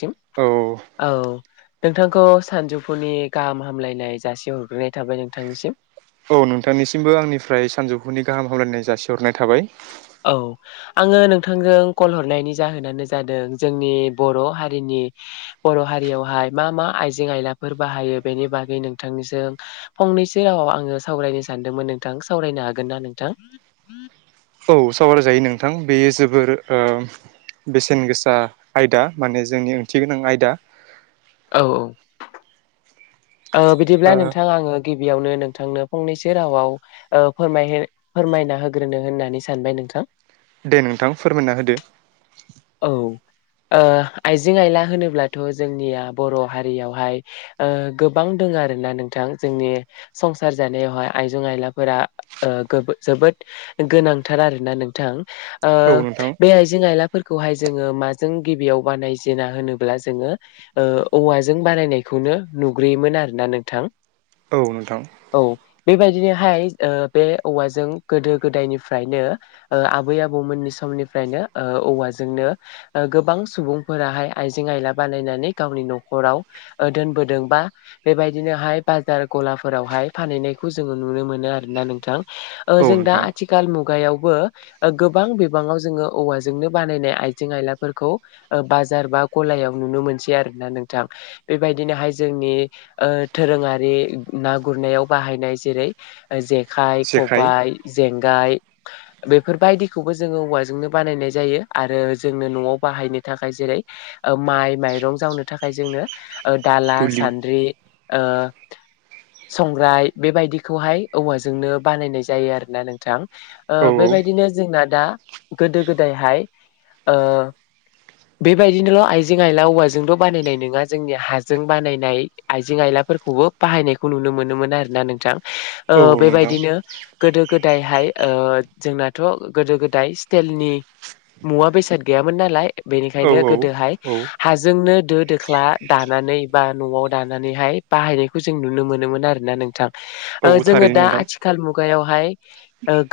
सिम औ औ नोंथांखौ सानजौफुनि गाहाम हामलायनाय जासि हरग्रोनाय थाबाय नोंथांनिसिम औ नोंथांनिसिमबो आंनिफ्राय सानजौफुनि गाहाम हामलायनाय जासिहरनाय थाबाय औ आङो नोंथांजों कल हरनायनि जाहोनानो जादों जोंनि बर' हारिनि बर' हारियावहाय मा मा आइजें आयलाफोर बाहायो बेनि बागै नोंथांनिजों फंनैसो रावाव आङो सावरायनो सानदोंमोन नोंथां सावरायनो हागोन ना नोंथां सावार जायो नोंथां बेयो जोबोर ओ बेसेन गोसा आयदा माने जोंनि ओंथि गोनां आयदा औ औ ओ बिदिब्ला ओ नोंथाङा आङो गि बियावनो नोंथांनो फंनैसो रावाव ओ फोर फोरमायना होग्रोनो होननानै सानबाय नोंथां दे नोंथां फोरमायना होदो औ ओ आइजें आइला होनोब्लाथ' जोंनिया बर' हारियावहाय ओ गोबां दंङो आरोना नोंथां जोंनि संसार जानायावहाय आइजें आइलाफोरा ओ जोबो द गोनांथार आरो ना नोंथां ओ औ नोंथां बे आइजें आइला जोङो माजों गिबियाव बानायजेना होनोब्ला जोङो ओ औवाजों बानायनायखौनो नुग्रोयोमोन आरोना नोंथां औ नोंथां औ बेबायदिनोहाय ओ बे औवाजों गोदो गोदायनिफ्रायनो ओ आबै आबौमोननि सम निफ्रायनो ओ औवाजोंनो ओ गोबां सुबुंफोराहाय आइजें आइला बानायनानै गावनि न'खराव दोनबोदों बा बेबायदिनोहाय बाजार गलाफोरावहाय फानहैनायखौ जोङो नुनो मोनो आरोना नोंथां ओ औ जों दा नोंथां आथिखाल मुगायावबो गोबां बिबाङाव जोङो औवाजों नो बानायनाय आइजें आइलाफोरखौ बाजार बा गलायाव नुनो मोनसै आरोना नोंथां बेबायदिनोहाय जोंनि दोरोङारि ना गुरनायाव बाहायनाय जेरै जे खाइ जेखाइ खबबाय जेंगाय बेफोरबायदिखौबो जोङो औवाजोंनो बानायनाय जायो आरो जोंनो न'आव बाहायनो थाखाय जेरै माइ माइरं जावनो थाखाय जोंनो। ओ दाला दुलि सान्द्रि ओ। संग्राय बेबायदिखौहाय औवाजोंनो बानायनाय जायो आरो ना नोंथां। ओ औ औ बेबायदिनो जोंना दा गोदो गोदायहाय ओ। बेबायदिनोल' आइजें आइला औवाजोंथ' बानायनाय नङा जोंनि हाजों बानायनाय आइजें आइला। फोरखौबो बाहायनायखौ नुनो मोनोमोन आरो ना नोंथां। औ ओ औ नोंथां बेबायदिनो गोदो गोदायहाय। ओ जोंनाथ' गोदो गोदाय स्टेलनि मुवा बेसाद गैयामोन नालाय। औ बेनिखायनो औ गोदोहाय औ हाजोंनो। दो दोख्ला दानानै बा न'आव दानानैहाय बाहायनायखौ जों नुनो मोनोमोन आरो ना नोंथां। औ ओ जोङो थारैनो दा नोंथां आथिखाल मुगायावहाय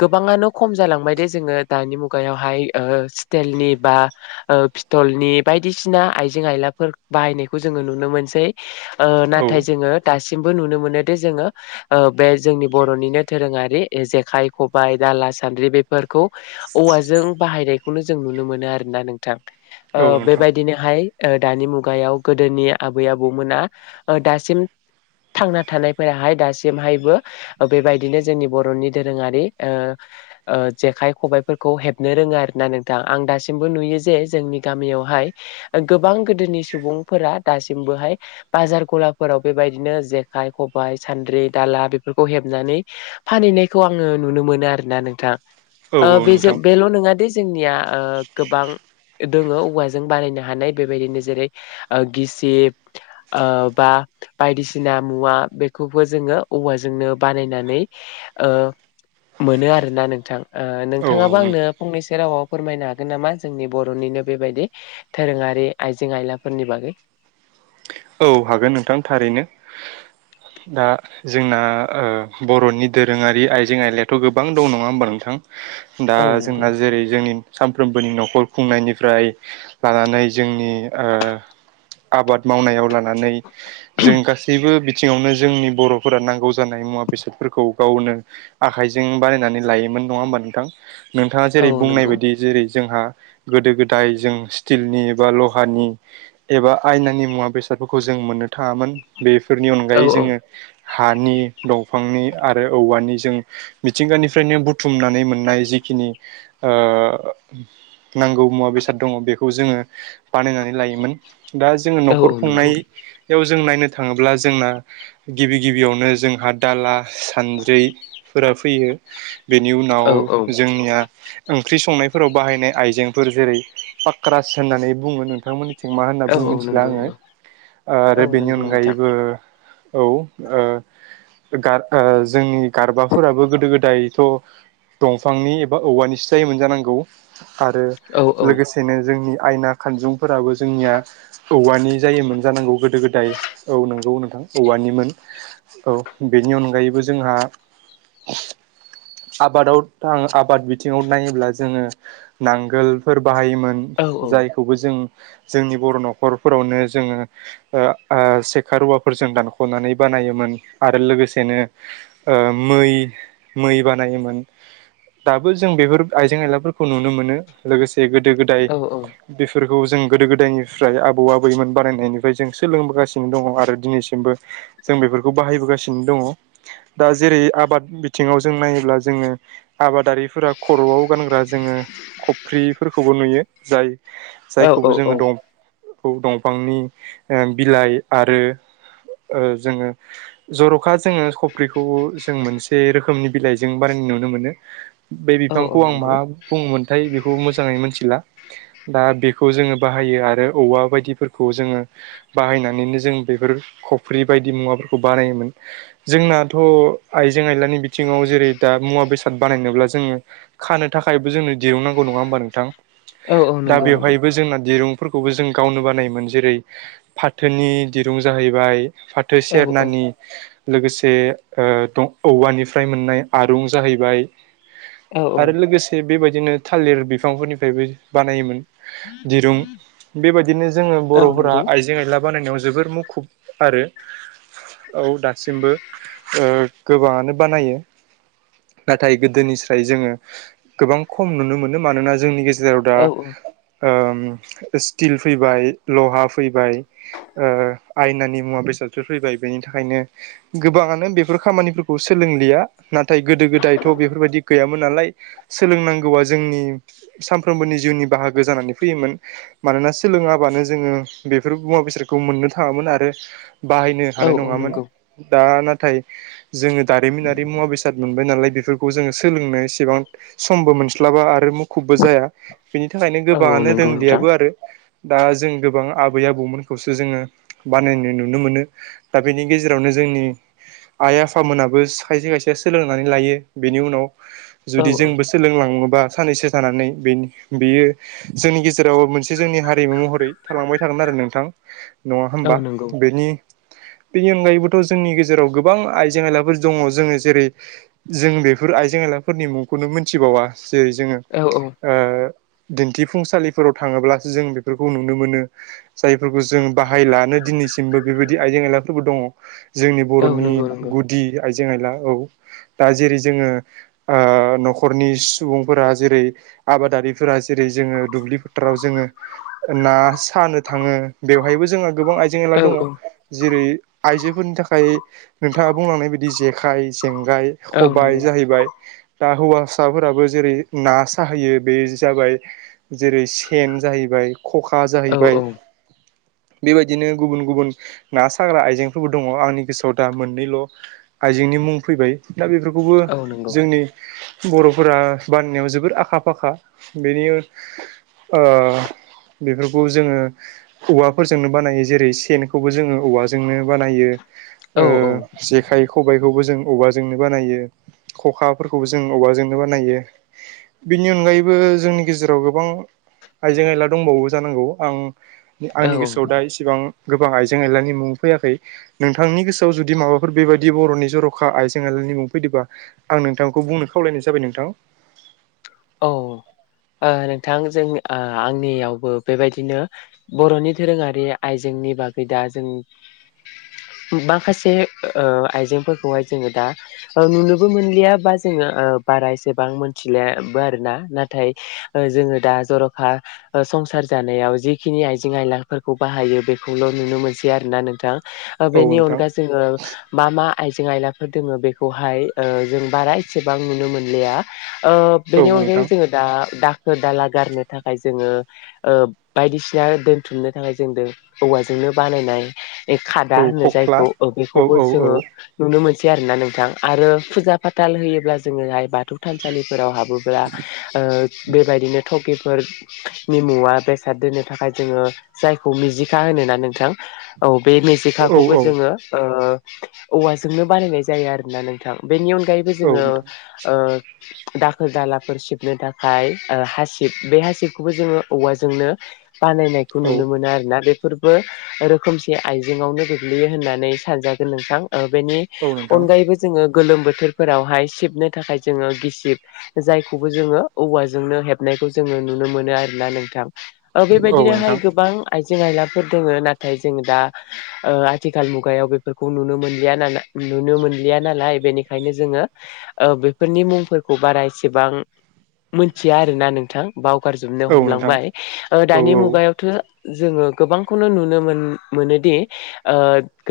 गोबाङानो खम जालांबाय दे जोङो दानि मुगायावहाय ओ स्टेलनि बा पिथलनि ओ बायदिसिना आइजें आयलाफोर बाहायनायखौ जों नुनो मोनसै ओ औ नाथाय जोङो दासिम सिमबो नुनो मोनो दि जोङो बे जोंनि बर'निनो दोरोङारि जेखाइ खबायाइ दाला सानद्रि बेफोरखौ औवाजों बाहायनायखौनो जों नुनो मोनो आरोना नोंथां औ नोंथां बेबायदिनोहाय ओ दानि मुगायाव गोदोनि आबै आबौमोना दासिम थांना थानायफोराहाय दासिमहायबो बेबायदिनो जोंनि बर'नि दोरोङारि ओ ओ जेखाय खबायाइफोरखौ हेब नो रोङा आरोना नोंथां आं दासिमबो नुयो जे जोंनि गामियावहाय गोबां गोदोनि सुबुं फोरा दासिबोहाय बाजार गलाफोराव बेबायदिनो जेखाइ खबायाइ सान्द्रि दाला बे बेफोरखौ हेबनानै फानहैनायखौ आङो नुनो मोनो आरोना नोंथां। औ औ नोंथां। नङादे जोंनिया ओ गोबां दोङो औवाजों बानायनो हानाय बेबायदिनो जेरै ओ गिसिब ओ बा बायदिसिना मुवा बेखौबो जोङो औवाजोंनो बानायनानै ओ मोनो आरोना नोंथां ओ औ औ नोंथाङाबो आंनो नोंथां फंनैसो रावाव फोरमायनो हागोन नामा जोंनि बर'निनो बेबायदि दोरोङारि आइजें आयलाफोरनि बागै। औ हागोन नोंथां थारैनो। दा जोंना ओ बर'नि दोरोङारि आइजें आयलायाथ' गोबां दं नङा होमबा नोंथां? दा औ नंगौ जोंना जेरै जोंनि सानफ्रोमबोनि न'खर खुंनायनिफ्राय लानानै जोंनि ओ आबाद मावनायाव लानानै जों गासैबो बि थिङावनो जोंनि बर'फोरा नांगौ जानाय मुवा बेसादफोरखौ गावनो आखाइजों बानायनानै लायोमो मोन नङा होमबा नोंथां? नोंथाङा औ जेरै बुंनाय नंगौ बायदि जेरै जोंहा गोदो गोदाय जों स्टिलनि बा ल'हानि एबा आयनानि मुवा बेसाद फोरखौ जों मोननो थाङामोन बेफोरनि औ अनगायै औ जोङो हानि दंफांनि आरो औवानि जों मिथिंगानिफ्रायनो बुथुमनानै मोननाय जि खिनि ओ नांगौ मुवा बेसाद दङ बेखौ जोङो बानायनानै लायोमोन। दा जोङो औ औ न'खर नंगौ खुंनाय आव जों नायनो थाङोब्ला जोंना गिबि गिबियावनो जोंहा दाला सानद्रि फोरा फैयो बेनि उनाव औ औ जोंनिया ओंख्रि संनायफोराव बाहायनाय आइजेंफोर जेरै पाक्रास होननानै बुङो नोंथांमोननि थिं मा होनना औ बुं औ मिथिला नंगौ आङो नंगौ आरो औ बेनि नंगौ नोंथां अनगायैबो औ ओ गार ओ जोंनि गारबाफोराबो गोदो गोदायथ' दंफांनि एबा औवानिसो जायोमोन जानांगौ। आरो औ औ लोगोसेनो जोंनि आयना खानजुंफोराबो जोंनिया औवानि। जायोमोन जांनांगौ गोदो गोदाय औ नंगौ नोंथां औवानिमोन औ बेनि अनगायैबो जोंहा आबादाव थाङ आबाद बिथिङाव नायोब्ला जोङो नांगोलफोर बाहायोमोन औ औ जायखौबो जों जोंनि बर नखरफोरावनो जोङो ओ आ सेखा रुवाफोरजों दानखनानै बानायोमोन आरो लोगोसेनो ओ मै मै बानायोमोन। दाबो जों बेफोर आइजें आइला फोरफोरखौ नुनो मोनो लोगोसे गोदो गोदाय औ औ बेफोर बेखौ जों गोदो गोदायनिफ्राय आबौ आबैमोन बारायनायनिफ्राय जों सोलोंबोगासिनो दङ आरो दिनैसिमबो जों बेफोरखौ बाहायबोगासिनो दङ। दा जेरै आबाद बिथिङाव जों नायोब्ला जोङो आबादारिफोरा खर'आव गानग्रा जोङो खफ्रिफोरखौबो नुयो जाय औ जायखौबो औ जोङो दं खौ दंफांनि ओ बिलाइ आरो ओ जोङो जर'खा जोङो खफ्रिखौबो जों मोनसे रोखोमनि बिलाइजों बानायना नुनो मोनो बे औ औ बिफांखौ आं मा नंगौ बुंङोमोनथाय बे खौ मोजाङै मोनथिला दा बेखौ जोङो बाहायो आरो औवा बायदिफोरख खौ जोङो बायनानैनो जों बेफोर खफ्रि बायदि मुवाफोरखौ बानायोमोन जोंना जोंनाथ' आइजें आइलानि बिथिंङाव जेरै दा मुवा बेसाद बानायनोब्ला जोङो खानो थाखाय बो जोंनो दिरुं नांगौ नंङा होनबा नोंथां औ औ दा नंगौ नंगौ बेवहाइबो जोंना दिरुं फोरखौबो जों गावनो बानायोमोन जेरै फाथोनि दिरुं जाहैबाय फाथो औ औ सेरनानि लोगोसे ओ दं औवानिफ्राय मोननाय आरुं जाहैबाय औ आरो लोगोसे बेबायदिनो थालिर बिफांफोरनिफ्रायबो बानायोमोन। दिरुं बेबायदिनो जोङो औ बर'फोरा नंगौ आइजें आइला बानायनाय जोबोर मुखुब आरो। औ दासिमबो ओ गोबाङानो बानायो। नाथाय गोदोनिस्राइ जोङो गोबां खम नुनो मोनो मानोना जोंनि गेजे जेराव दा औ ओ स्टिल फैबाय लहा फैबाय ओ आयनानि मुवा बेसादफोर फैबाय बेनि थाखायनो गोबां आनो बेफोर खामानिफोरखौ सोलोंलिया नाथाय गोदो गोदायथ' बेफोरबायदि गैयामोन नालाय सोलों नांगौआ जोंनि सानफ्रोमबोनि जिउनि बाहागो जानानै फैयोन मानोना सोलोङाबानो जो जोङो बेफोर मुवा बेसादखौ मोननो थाङामोन आरो बाहायनो औ हानाय औ नङामोन नंगौ दा नाथाय जोङो दारिमिनारि मुवा बेसाद मोन बाइ नालाय बेफोरखौ जोङो सोलोंनो इसेबां समबो मोनस्लाबा आरो मु खुबबो जाया बेनि थाखायनो औ औ गोबाङानो नंगौ नोंथां रोंदियाबो आरो दा जों गोबां आबै आबौमोनखौसो जोङो बानायनो नुनो मोनो दा बेनि गेजेरावनो जोंनि आइ आफामोनाबो खायसे खायसे सोलोंनानै लायो बेनि उनाव औ जुदि औ जोंबो सोलोंलाङो बा सानैनैसो थानानै बे बेयो जोंनि गेजेराव मोनसे जोंनि हारिमु महरै थालांबाय थागोन आरो नोंथां नङा औ होमबा नंगौ बेनि बेनि अनगायैबोथ' जोंनि गेजेराव गोबां आइजें आयलाफोर दङ जोङो जेरै जों बेफोर आइजें आइलाफोरनि मुंखौनो मोनथिबावा। जेरै जोङो औ औ ओ दिन्थिफुंसालिफोराव थाङोब्लासो जों बेफोरखौ नु नो मोनो जायफोरखौ जों बाहाय लानो दिनैसिमबो बेबायदि आइजें आयलाफोरबो दङ जोंनि औ बर'नि नंगौ नंगौ गुदि आइजें आइला औ दा जेरै जोङो ओ न'खरनि सुबुंफोरा जेरै आबादारिफोरा जेरै जोङो दुब्लि फोथाराव जोङो ना सानो थाङो बेवहायबो जोंहा गोबां आइजें एला औ दङ औ जेरै आइजोफोरनि थाखाय नोंथाङा बुंलांनाय बायदि जेखाय जेंगाय औ खबाइ नंगौ जाहैबाय दा हौवासाफोराबो जेरै ना साहैयो बे जाबाय जेरै सेन जाहैबाय ख'खा औ जाहैबाय औ बेबायदिनो गुबुन गुबुन ना साग्रा आइजेंफोरबो दङ आंनि गोसोआव दा मोननैल' आइ बेनि मुं फैबाय दा बेफोरखौबो औ नंगौ जोंनि बर'फोरा बाननायाव जोबोर आखा फाखा बेनि ओ बेफोरखौ जोङो औवाफोरजोंनो बानायो जेरै सेनखौबो जोङो औवाजोंनो बानायो औ ओ जेखाइ खबाइखौबो जों औवाजोंनो बानायो ख'खाफोरखौबो जों अबावबाजोंनो बानायो बेनि अनगायैबो जोंनि गेजेराव गोबां आइजें आयला दंबावो जानांगौ आं औ आंनि गोसोआव दा एसेबां गोबां आइजें आइलानि मुं फैयाखै नोंथांनि गोसोआव जुदि माबाफोर बेबायदि बर'नि जर'खा आइजें आइला [unintelligible] मुं फैदोबा आं नोंथांखौ बुंनो खावलायनाय जाबाय नोंथां। औ ओ नोंथां जों आंनियावबो बेबायदिनो बर'नि दधोरोङारि आइजें नि बागै दा जों [inaudible] माखासे ओ आइजेंफोरखौहाय जोङो दा नुनोबो मोनलिया बा जोङो ओ बारा एसेबां मिथिला बो आरोना नाथाय जोङो दा जर'खा संसार जानायाव जिखिनि आइजें आइलाफोरखौ बाहायो बेखौल' नुनो मोनसै आरो ना नोंथां। ओ औ बेनि नोंथां अनगाै जोङो मा मा आइजें आइलाफोर दोङ बेखौहाय जों बारा एसेबां नुनो मोनलिया ओ औ बेनि नोंथां अनगायै जोङो दा दा दाला गारनो थाखाय जोङो ओ बायदिसिना दोनथुमनो थाखाय जों औवाजों बानायनाय खादा औ होन खख्ला जायखौ औ बेखौबो औ जोङो औ नुनो मोन सै आरोना नोंथां आरो फुजा फाथाल होयोब्ला जोङोहाय बाथौ थानसालिफोराव हाबो। ब्ला ओ बेबायदिनो थकिफोरनि मुवा बेसाद दोननो थाखाय जोङो जायखौ मिजिखा होना नोंथां औ। बे औ मेजेखाखौबो जोङो ओ औवाजोंनो बानायनाय जायो आरोना नोंथां। बेनि अनगायैबो औ जोङो नोंथां ओ दाखोर दाला फोर सिबनो थाखाय ओ हासिब बे हासिबखौबो जोङो औवाजोंनो बानायनायखौ औ नुनो मोनो आरोना बे फोरबो रोखोमसे आइजेंआवनो गोग्लैयो होननानै सानजागोन नोंथां। ओ बेनि औ नोंथां अनगायैबो जोङो गोलोम बोथोरफोरावहाय सिबनो थाखाय जोङो गिसिब जाय खौबो जोङो औवाजोंनो हेबनायखौ जोङो नुनो मोनो आरोना नोंथां। ओ औ बेबायदिनोहाय नोंथां गोबां आइ जें आइलाफोर दोङो नाथाय जों दा आथिखाल मुगायाव बेफोरखौ नुनो मोनलिया नालाय नुनो मोनलिया नालाय बेनिखायनो जोङो ओ बेफोरनि मुंफोरखौ बारा एसेबां मोनथिया आरोना नोंथां बावगारजोबनो औ नोंथां हमलांबाय औ दानि औ मुगायावथ' जोङो गोबांखौनो नुनो मोन मोनोदि ओ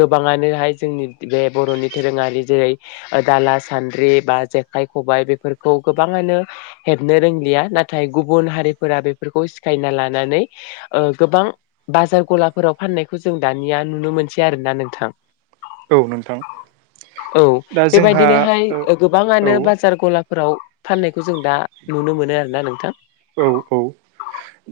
गोबाङानोहाय जोंनि बे बर'नि दोरोङारि जेरै दाला सान्द्रि बा जेखाइ खबायाइ बेफोरखौ गोबाङानो हेबनो रोंलिया नाथाय गुबुन हारिफोरा बेफोरखौ सिखायना लानानै ओ गोबां बाजार गलाफोराव फाननायखौ जों दानिया नुनो मोनसै आरोना नोंथां। औ नोंथां औ दा जोंहा बेबायदिनोहाय गोबाङानो ओ बाजार गला फोराव फाननायखौ जों दा नुनो मोनो आरोना नोंथां। औ औ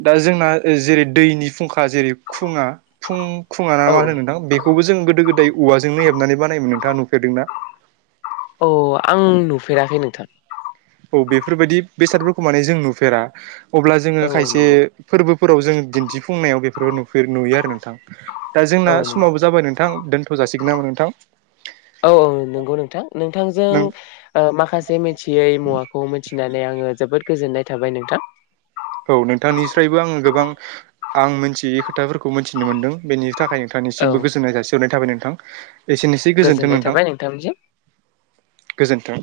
दा जोंना जेरै दैनि फुंखा जेरै फुङा फुं खुङा ना औ मा औ होनो नोंथां बेखौबो जों गोदो गोदाय औवाजोंनो हेबनानै बानायोमोन नोंथाङा नुफेरदोंना? औ आं नुफेराखै नोंथां। बेफोरबायाददि बेसादफोरखौ माने जों नुफेरा अब्ला जोंङो औ औ खायसे नंगौ फोर फोराव जोंङो दिन्थिफुंनायाव बेफोराव नुयो आरो नोंथां दा औ जोंना नों समाबो जाबाय नों नोंथां दोन्थ' जासिगोन नामा नोंथां? औ औ नंगौ नोंथां। नोंथांजों नों ओ माखासे मिथियै मुवाखौ मिथिनानै आङो जोबोद गोजोननाय थाबाय नोंथां। औ नोंथांनिफ्रायबो आङो गोबां आं मिथियै खोथाफोरखौ मिथिनो मोनदों बेनि थाखाय औ नोंथांनिसिमबो गोजोननाय जासिहरनाय थाबाय नोंथां। एसेनोसै गोजोन्थों गोजोननाय नोंथां थाबाय नोंथांनिसिम गोजोनथों।